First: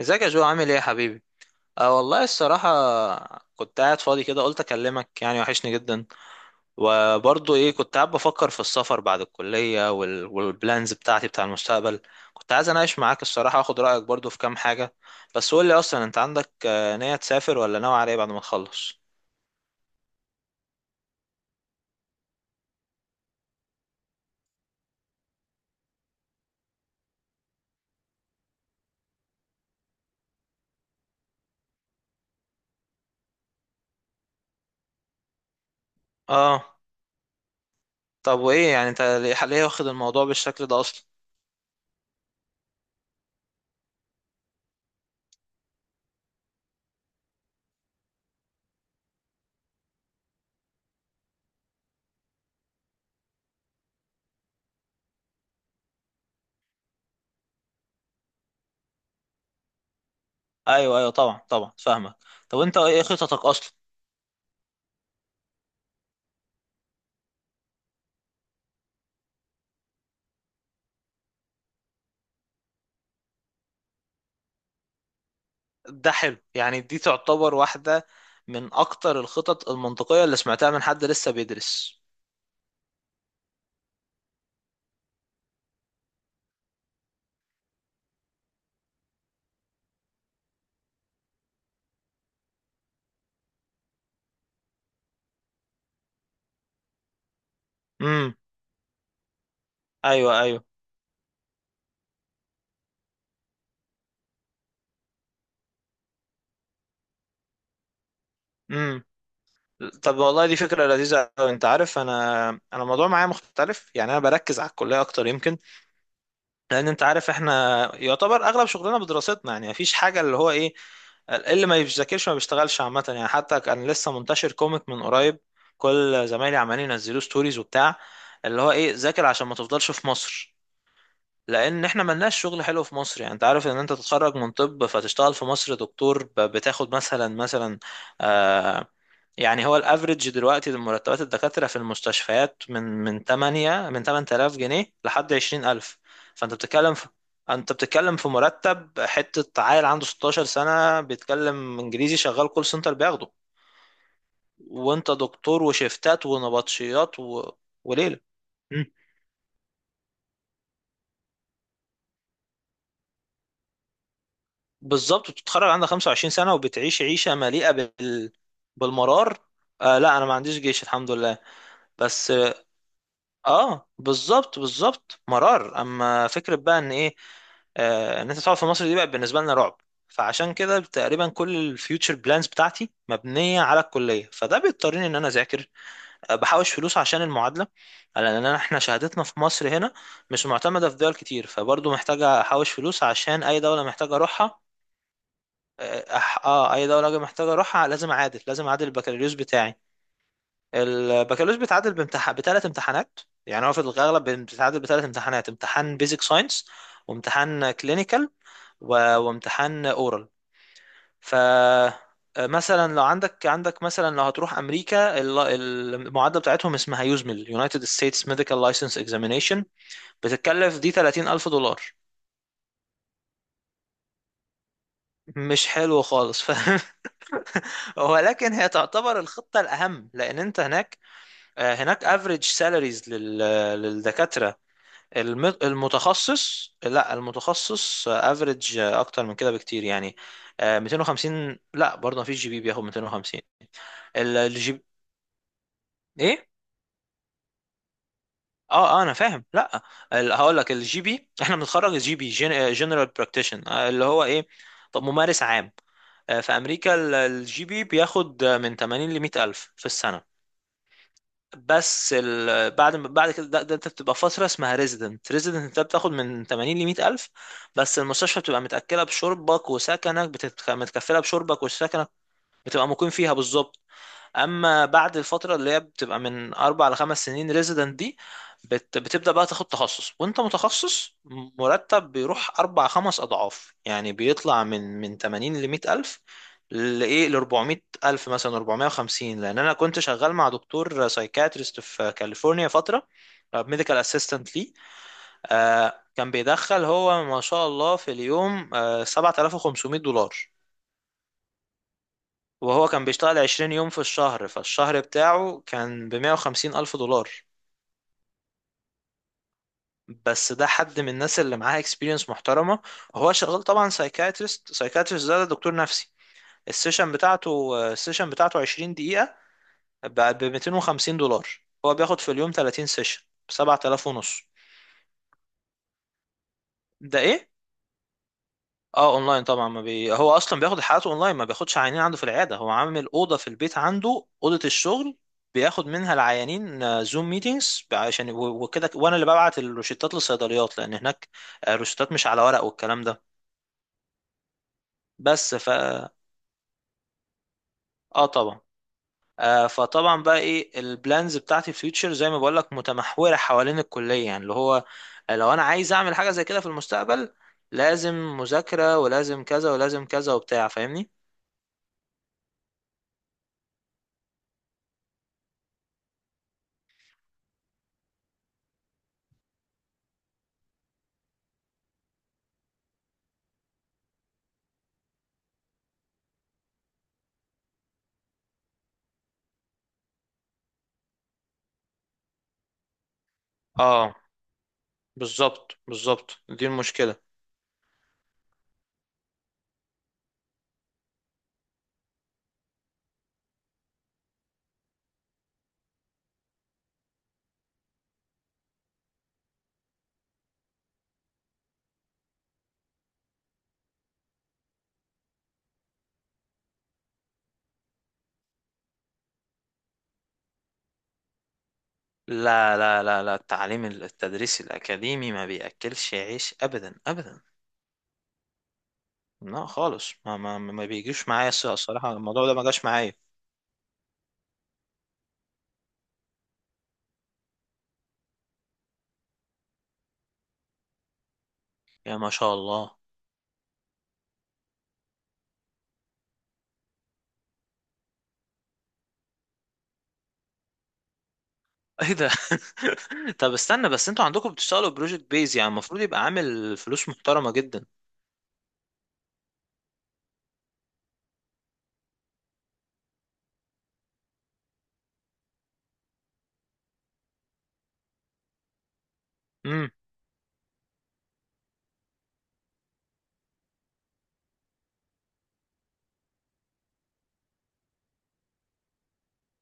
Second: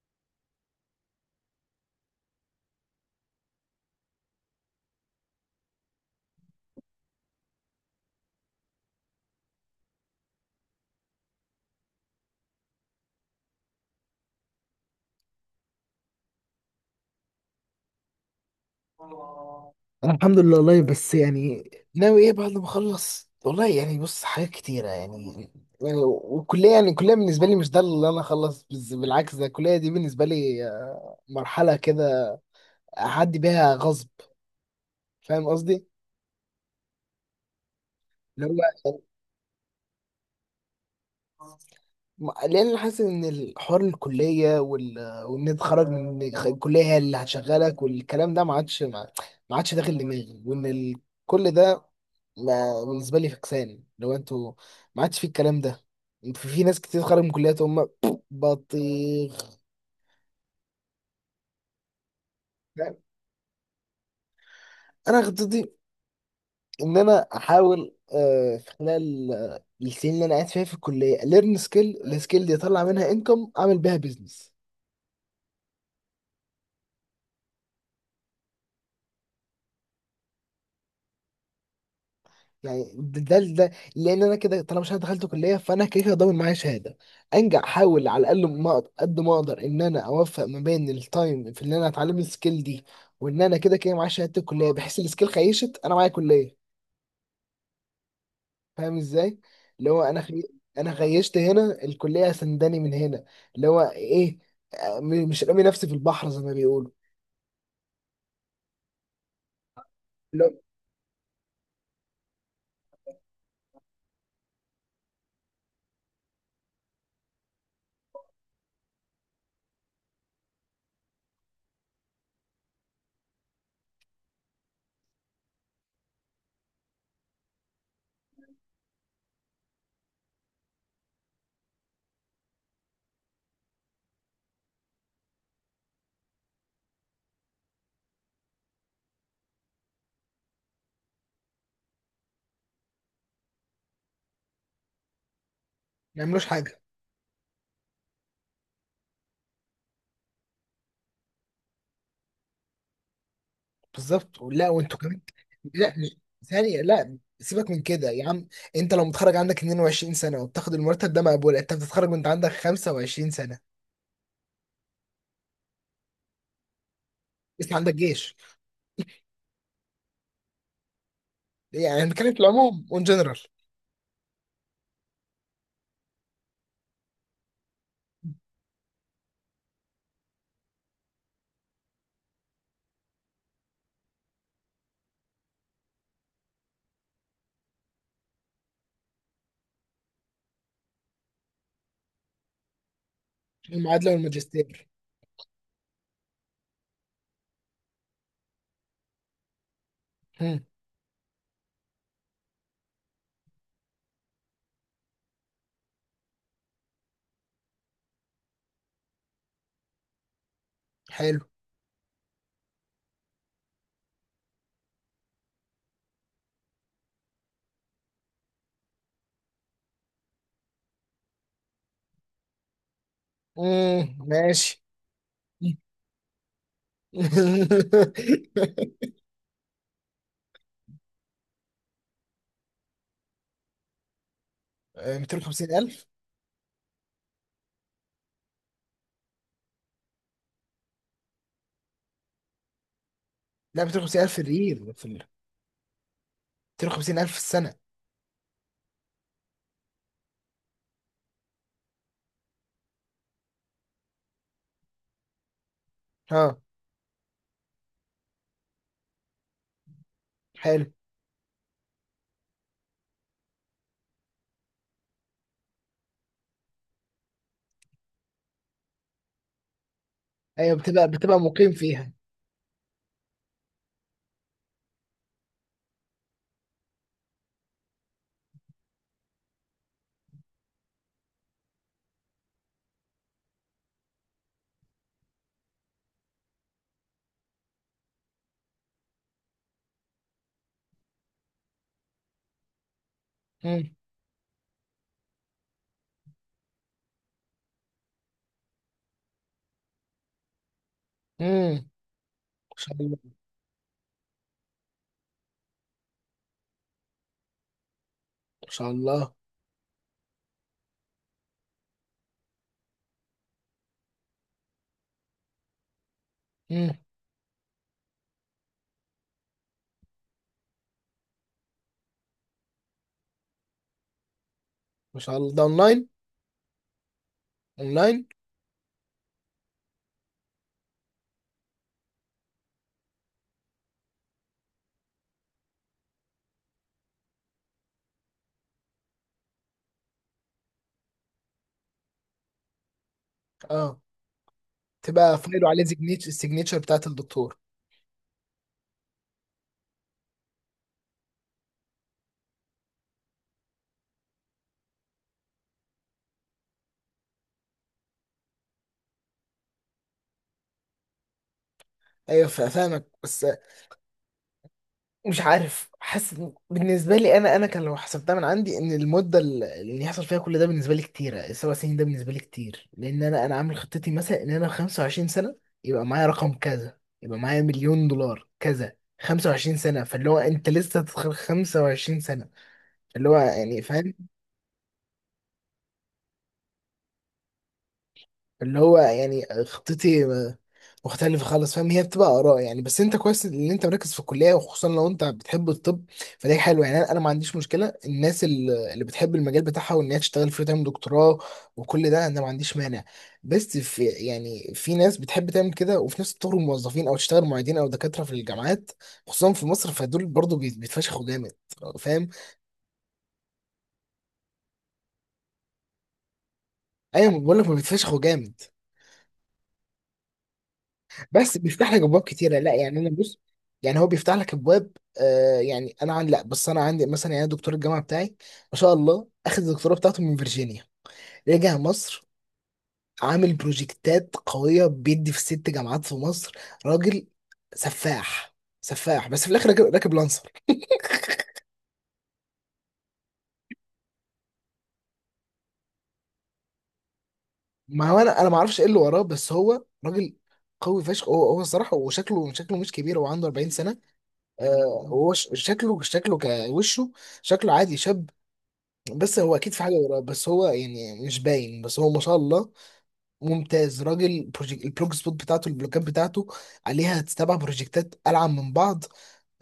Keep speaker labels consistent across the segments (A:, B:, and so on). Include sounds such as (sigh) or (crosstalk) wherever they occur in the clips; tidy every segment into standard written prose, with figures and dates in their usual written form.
A: ازيك يا جو، عامل ايه يا حبيبي؟ أه والله الصراحة، كنت قاعد فاضي كده، قلت اكلمك، يعني وحشني جدا. وبرضه ايه، كنت قاعد بفكر في السفر بعد الكلية والبلانز بتاعتي بتاع المستقبل. كنت عايز اناقش معاك الصراحة، واخد رأيك برضه في كام حاجة. بس قول لي اصلا، انت عندك نية تسافر ولا ناوي على ايه بعد ما تخلص؟
B: الحمد لله والله، بس يعني ناوي ايه بعد ما اخلص؟ والله يعني بص، حاجات كتيرة يعني. والكلية يعني الكلية بالنسبة لي مش ده اللي انا اخلص بالعكس، ده الكلية دي بالنسبة لي مرحلة كده اعدي بيها غصب. فاهم قصدي؟
A: اه. طب
B: اللي
A: وايه يعني،
B: هو
A: انت ليه واخد الموضوع بالشكل ده اصلا؟
B: لان أنا حاسس ان الحوار الكليه وان انت تخرج من الكليه هي اللي هتشغلك، والكلام ده ما عادش، ما عادش داخل دماغي، وان كل ده ما... بالنسبه لي فكسان لو انتوا، ما عادش في الكلام ده. في ناس كتير خارج من كليات هم (sniffs) بطيخ.
A: ايوه ايوه، طبعا طبعا، فاهمك. طب انت ايه خططك اصلا؟
B: انا خطتي ان انا احاول، في خلال السنين اللي انا قاعد فيها في الكليه، ليرن سكيل، السكيل دي اطلع منها انكم اعمل بيها بيزنس.
A: ده حلو يعني، دي تعتبر واحدة من أكتر الخطط المنطقية اللي سمعتها من حد لسه بيدرس.
B: يعني لان انا كده طالما مش أنا دخلت كليه، فانا كده كده ضامن معايا شهاده، انجح، احاول على الاقل ما أقدر- قد ما اقدر ان انا اوفق ما بين التايم في ان انا اتعلم السكيل دي، وان انا كده كده معايا شهاده الكليه، بحيث السكيل خيشت انا معايا كليه.
A: امم.
B: فاهم ازاي؟ اللي هو
A: أيوه أيوه.
B: انا خيشت هنا الكليه سنداني من هنا. اللي هو ايه، مش رامي نفسي في البحر زي ما بيقولوا.
A: امم. طب
B: اللي
A: والله
B: هو ما
A: دي فكرة لذيذة أوي. أنت عارف، أنا الموضوع معايا مختلف يعني، أنا بركز على الكلية أكتر يمكن. لأن أنت عارف، إحنا يعتبر أغلب شغلنا بدراستنا، يعني مفيش حاجة اللي هو إيه، اللي ما بيذاكرش ما بيشتغلش عامة يعني. حتى كان لسه منتشر كوميك من قريب، كل زمايلي عمالين ينزلوا ستوريز وبتاع، اللي هو ايه، ذاكر عشان ما تفضلش في مصر. لان احنا ملناش شغل حلو في مصر يعني. انت عارف ان انت تتخرج من طب فتشتغل في مصر دكتور، بتاخد مثلا آه يعني هو الافريج دلوقتي مرتبات الدكاترة في المستشفيات من 8 من 8,000 جنيه لحد 20,000.
B: يعملوش
A: فانت
B: حاجه.
A: بتتكلم في انت بتتكلم في مرتب حتة عيل عنده 16 سنة بيتكلم انجليزي شغال كول سنتر بياخده.
B: بالظبط. لا، وانتوا
A: وانت
B: كمان.
A: دكتور
B: لا
A: وشيفتات
B: ثانية، لا
A: ونبطشيات
B: سيبك من كده
A: وليلة.
B: يا عم. انت لو متخرج عندك 22 سنة وبتاخد المرتب ده مقبول؟ انت بتتخرج وانت عندك 25 سنة،
A: بالظبط، وتتخرج عندها 25 سنة وبتعيش عيشة مليئة
B: لسه عندك جيش.
A: بالمرار. آه لا، انا ما عنديش جيش الحمد لله.
B: يعني
A: بس
B: بنتكلم في
A: اه،
B: العموم، اون جنرال.
A: بالظبط بالظبط، مرار. اما فكرة بقى ان ايه، آه، ان انت تقعد في مصر دي بقى بالنسبة لنا رعب. فعشان كده تقريبا كل الفيوتشر بلانز بتاعتي مبنية على الكلية، فده بيضطرني ان انا اذاكر، بحوش فلوس عشان المعادلة. لان احنا شهادتنا في مصر هنا مش معتمدة في دول كتير، فبرضه محتاجة احوش فلوس عشان اي دولة
B: المعادلة
A: محتاجة اروحها.
B: والماجستير.
A: اه، اي دوله اجي محتاج اروحها لازم اعادل، البكالوريوس بتاعي.
B: هم،
A: البكالوريوس بيتعادل بامتحان، بثلاث امتحانات. يعني هو في الاغلب بيتعادل بثلاث امتحانات: امتحان بيزك ساينس، وامتحان كلينيكال، و... وامتحان اورال. ف
B: حلو.
A: آه، مثلا لو عندك مثلا لو هتروح امريكا، المعادله بتاعتهم اسمها يوزمل، United States Medical License Examination. بتتكلف دي $30,000.
B: مم. ماشي.
A: مش
B: (laughs)
A: حلو خالص، فاهم. (laughs) ولكن هي تعتبر الخطة الأهم، لأن أنت هناك، هناك افريج سالاريز للدكاترة.
B: 250000.
A: المتخصص، لا المتخصص افريج أكتر من كده بكتير يعني. 250، لا برضه مفيش جي بي بياخد 250.
B: لا 250000 ريال
A: الجي
B: في
A: بي.
B: الريل، في ال
A: إيه؟
B: 250000 في السنة.
A: اه اه، انا فاهم. لا، هقول لك، الجي بي احنا بنتخرج الجي بي، جنرال براكتيشن، اللي هو ايه، طب ممارس عام. في
B: اه،
A: امريكا، الجي بي بياخد من 80 ل 100 الف في السنه.
B: حلو.
A: بس بعد ما- بعد كده، ده انت بتبقى فتره اسمها ريزيدنت. ريزيدنت انت بتاخد من 80 ل 100 الف، بس المستشفى بتبقى متاكله بشربك وسكنك،
B: ايوه بتبقى
A: متكفله
B: بتبقى
A: بشربك
B: مقيم
A: وسكنك.
B: فيها.
A: بتبقى مقيم فيها بالظبط. اما بعد الفتره اللي هي بتبقى من اربع لخمس سنين، ريزيدنت دي، بتبدا بقى تاخد تخصص. وانت متخصص مرتب بيروح اربع خمس اضعاف يعني، بيطلع من 80 ل 100 الف، لايه، ل 400 الف مثلا 450. لان انا كنت شغال مع دكتور سايكاتريست في كاليفورنيا فتره،
B: مم.
A: ميديكال اسيستنت ليه. كان بيدخل هو، ما شاء الله، في اليوم $7,500.
B: مم. ان
A: وهو
B: شاء
A: كان
B: الله،
A: بيشتغل 20 يوم في الشهر، فالشهر بتاعه كان ب 150 ألف دولار.
B: ان شاء الله.
A: بس ده حد من الناس اللي معاها اكسبيرينس محترمة. هو شغال طبعا سايكاتريست. سايكاتريست ده دكتور نفسي. السيشن بتاعته السيشن بتاعته 20 دقيقة ب $250. هو بياخد في اليوم 30 سيشن ب 7,000 ونص.
B: مش على ده اونلاين؟
A: ده ايه؟
B: اونلاين.
A: اه اونلاين طبعا. ما بي... هو اصلا بياخد حالته اونلاين، ما بياخدش عيانين عنده في العياده. هو عامل اوضه في البيت عنده، اوضه الشغل، بياخد منها العيانين زوم ميتينجز، عشان وكده. وانا اللي ببعت الروشتات للصيدليات، لان هناك الروشتات مش على ورق والكلام ده.
B: اه، تبقى
A: بس
B: فايله
A: ف
B: عليه سيجنيتشر، السيجنيتشر بتاعت الدكتور.
A: اه طبعا. فطبعا بقى ايه، البلانز بتاعتي في فيوتشر زي ما بقول لك متمحوره حوالين الكليه يعني. اللي هو لو انا عايز اعمل حاجه زي كده في المستقبل، لازم مذاكره ولازم كذا ولازم كذا وبتاع، فاهمني.
B: ايوه فاهمك، بس مش عارف. حاسس إن- بالنسبه لي انا، كان لو حسبتها من عندي، ان المده اللي يحصل فيها كل ده بالنسبه لي كتيره، السبع سنين ده بالنسبه لي كتير. لان انا عامل خطتي مثلا ان انا 25 سنه يبقى معايا رقم كذا، يبقى معايا مليون دولار كذا. 25 سنه، فاللي هو انت لسه هتدخل 25 سنه. اللي هو يعني،
A: اه
B: فاهم؟
A: بالظبط بالظبط، دي المشكلة.
B: اللي هو يعني خطتي مختلفة خالص، فاهم؟ هي بتبقى آراء يعني، بس أنت كويس إن أنت مركز في الكلية، وخصوصا لو أنت بتحب الطب فده حلو يعني. أنا ما عنديش مشكلة، الناس اللي بتحب المجال بتاعها وإن هي تشتغل فيه وتعمل دكتوراه وكل ده، أنا ما عنديش مانع. بس في يعني في ناس بتحب تعمل كده، وفي ناس تخرج موظفين أو تشتغل معيدين أو دكاترة في الجامعات، خصوصا في مصر، فدول برضه بيتفشخوا جامد، فاهم؟
A: لا لا لا لا، التعليم التدريس الأكاديمي ما بيأكلش عيش أبدا
B: أيوة،
A: أبدا.
B: بقول لك ما بيتفشخوا جامد،
A: لا خالص، ما بيجيش معايا،
B: بس بيفتح لك
A: الصراحة
B: ابواب
A: الموضوع ده
B: كتيره.
A: ما
B: لا
A: جاش
B: يعني، انا
A: معايا.
B: بص، يعني هو بيفتح لك ابواب. آه يعني انا عندي، لا، بس انا عندي مثلا يعني دكتور الجامعه بتاعي ما شاء الله، اخذ الدكتوراه بتاعته من فيرجينيا، رجع
A: يا
B: مصر،
A: ما شاء الله.
B: عامل بروجكتات قويه، بيدي في ست جامعات في مصر. راجل سفاح، سفاح. بس في الاخر راكب لانسر.
A: ايه ده؟ (laughs) طب استنى بس، انتوا عندكم بتشتغلوا بروجكت بيز يعني، المفروض يبقى عامل فلوس محترمة جدا.
B: ما هو انا ما اعرفش ايه اللي وراه، بس هو راجل قوي فشخ، هو الصراحه. وشكله مش كبير، هو عنده 40 سنه. آه هو شكله كوشه، شكله عادي شاب. بس هو اكيد في
A: امم.
B: حاجه وراه بس هو يعني مش باين، بس هو ما شاء الله ممتاز. راجل بروجيك، البلوج سبوت بتاعته، البلوكات بتاعته عليها سبع بروجكتات ألعن من بعض.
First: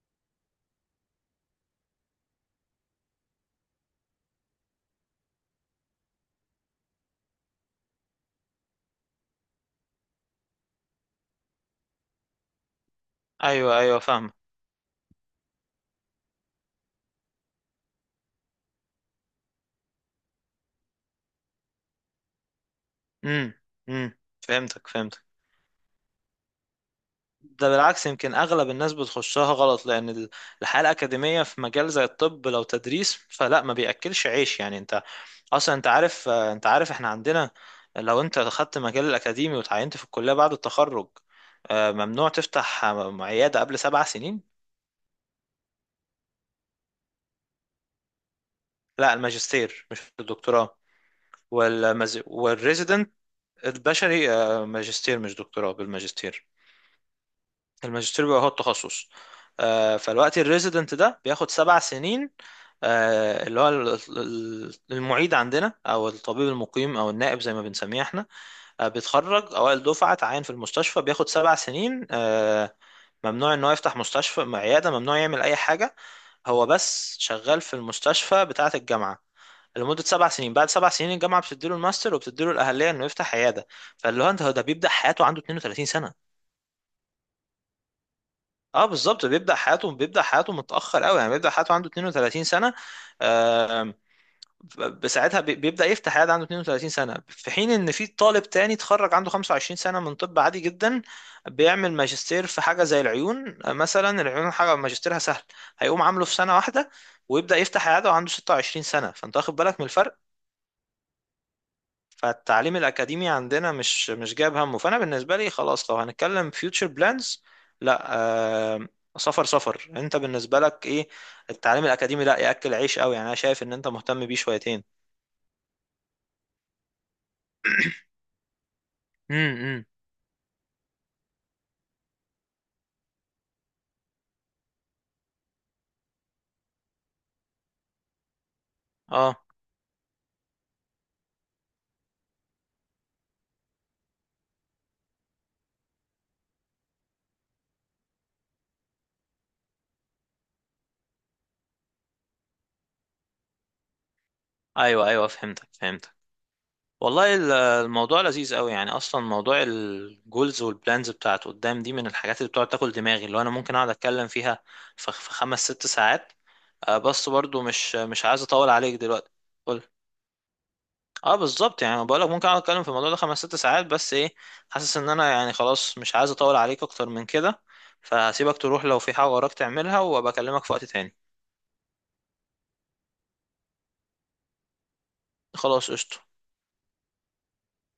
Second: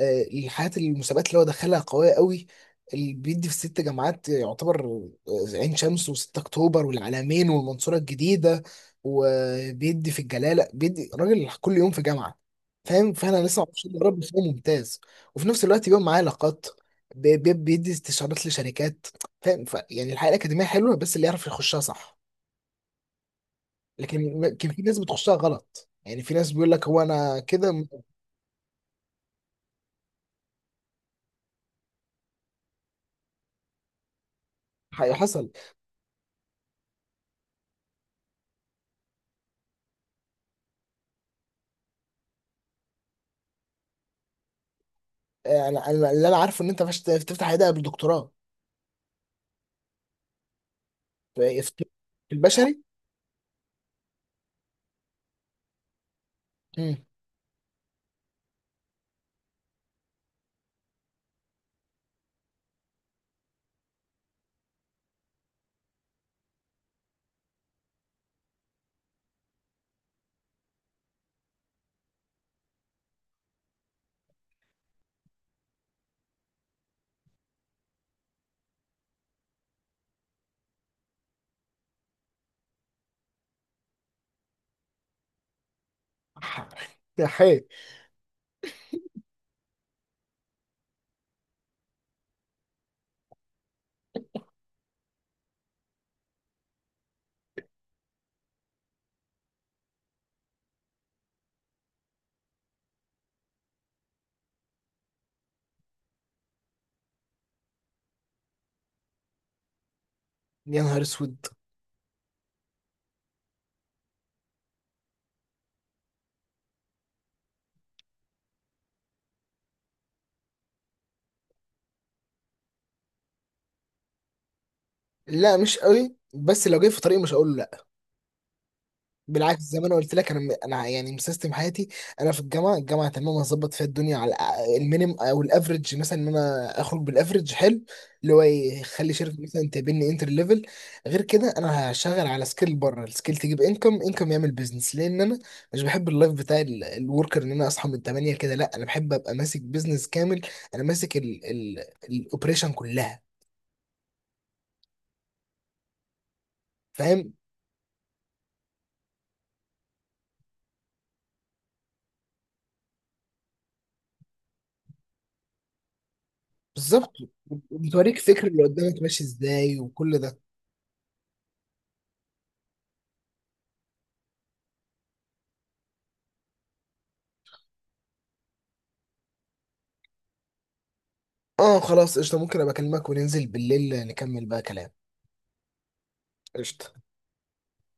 B: الحاجات، المسابقات اللي هو دخلها قوية قوي. اللي بيدي في ست جامعات، يعتبر عين شمس و6 أكتوبر والعلمين والمنصورة الجديدة، وبيدي في الجلالة. بيدي راجل كل يوم في جامعة، فاهم؟ فأنا لسه
A: ايوه
B: مبسوط،
A: ايوه
B: يا رب
A: فاهم.
B: فيه ممتاز. وفي نفس الوقت بيبقى معاه علاقات، بيدي استشارات لشركات، فاهم؟ يعني الحياة الأكاديمية حلوة، بس اللي يعرف يخشها صح.
A: امم. امم،
B: لكن كان في
A: فهمتك
B: ناس
A: فهمتك.
B: بتخشها غلط، يعني في ناس بيقول لك هو انا
A: ده
B: كده
A: بالعكس، يمكن اغلب الناس بتخشها غلط. لان الحياه الاكاديميه في مجال زي الطب، لو تدريس فلا، ما بياكلش عيش يعني. انت
B: حصل.
A: اصلا انت عارف، انت عارف احنا عندنا لو انت خدت مجال الاكاديمي وتعينت في الكليه بعد التخرج، ممنوع تفتح عياده قبل 7 سنين.
B: انا اللي انا عارفه ان انت مش تفتح عيادة قبل الدكتوراه.
A: لا الماجستير مش الدكتوراه.
B: في في- في البشري.
A: والريزيدنت. البشري، ماجستير مش دكتوراه، بالماجستير.
B: امم.
A: الماجستير بيبقى هو التخصص. فالوقت الريزيدنت ده بياخد 7 سنين. اللي هو المعيد عندنا، او الطبيب المقيم، او النائب زي ما بنسميه احنا. بيتخرج اوائل دفعه، اتعين في المستشفى، بياخد 7 سنين. ممنوع ان هو يفتح مستشفى عياده، ممنوع يعمل اي حاجه. هو بس شغال في المستشفى بتاعه الجامعه لمدة 7 سنين. بعد 7 سنين الجامعة بتديله الماستر، وبتديله الأهلية إنه يفتح عيادة. فاللي هو أنت، هو ده بيبدأ حياته عنده 32 سنة.
B: ح- (laughs) يا حي.
A: اه بالظبط بيبدأ حياته، متأخر قوي يعني، بيبدأ حياته عنده 32 سنة. آم، بساعتها بيبدأ يفتح عيادة عنده 32 سنة، في حين ان في طالب تاني اتخرج عنده 25 سنة من طب عادي جدا، بيعمل ماجستير في حاجة زي العيون. مثلا العيون حاجة ماجستيرها سهل، هيقوم عامله في سنة واحدة، ويبدأ يفتح عيادة وعنده 26 سنة. فانت واخد بالك من الفرق.
B: يا نهار اسود.
A: فالتعليم الأكاديمي عندنا مش جايب همه. فأنا بالنسبة لي خلاص، لو هنتكلم future plans، لا، آه، سفر، سفر. أنت بالنسبة لك إيه؟ التعليم الأكاديمي لا يأكل عيش قوي يعني، أنا شايف إن أنت مهتم بيه شويتين.
B: لا مش قوي، بس لو جاي في طريق مش هقول له بالعكس. زي
A: امم.
B: ما انا قلت لك انا انا يعني مسيستم حياتي. انا في الجامعه، الجامعه تمام، هظبط فيها الدنيا على المينيم او الافريج، مثلا ان انا اخرج بالافريج حلو، اللي هو يخلي شركه
A: اه
B: مثلا تقابلني انتر ليفل. غير كده انا هشتغل على سكيل بره، السكيل تجيب انكم يعمل بيزنس، لان انا مش بحب اللايف بتاع الوركر ان انا اصحى من 8 كده. لا انا بحب ابقى ماسك بيزنس كامل، انا ماسك الاوبريشن كلها،
A: ايوه ايوه، فهمتك فهمتك.
B: فاهم؟
A: والله الموضوع لذيذ قوي يعني. اصلا موضوع الجولز والبلانز بتاعت قدام دي من الحاجات اللي بتقعد تاكل دماغي، اللي هو انا ممكن اقعد اتكلم فيها في خمس ست ساعات.
B: بالظبط.
A: بس برضو مش
B: بتوريك
A: عايز
B: فكر اللي
A: اطول عليك
B: قدامك ماشي
A: دلوقتي.
B: ازاي وكل ده.
A: اه بالظبط يعني، بقولك ممكن اقعد اتكلم في الموضوع ده خمس ست ساعات. بس ايه، حاسس ان انا يعني خلاص مش عايز اطول عليك اكتر من كده. فهسيبك تروح لو في حاجة وراك تعملها، وابقى اكلمك في وقت تاني.
B: اه خلاص قشطة، ممكن ابقى اكلمك وننزل بالليل نكمل بقى كلام.
A: خلاص قشطة.
B: قشطة.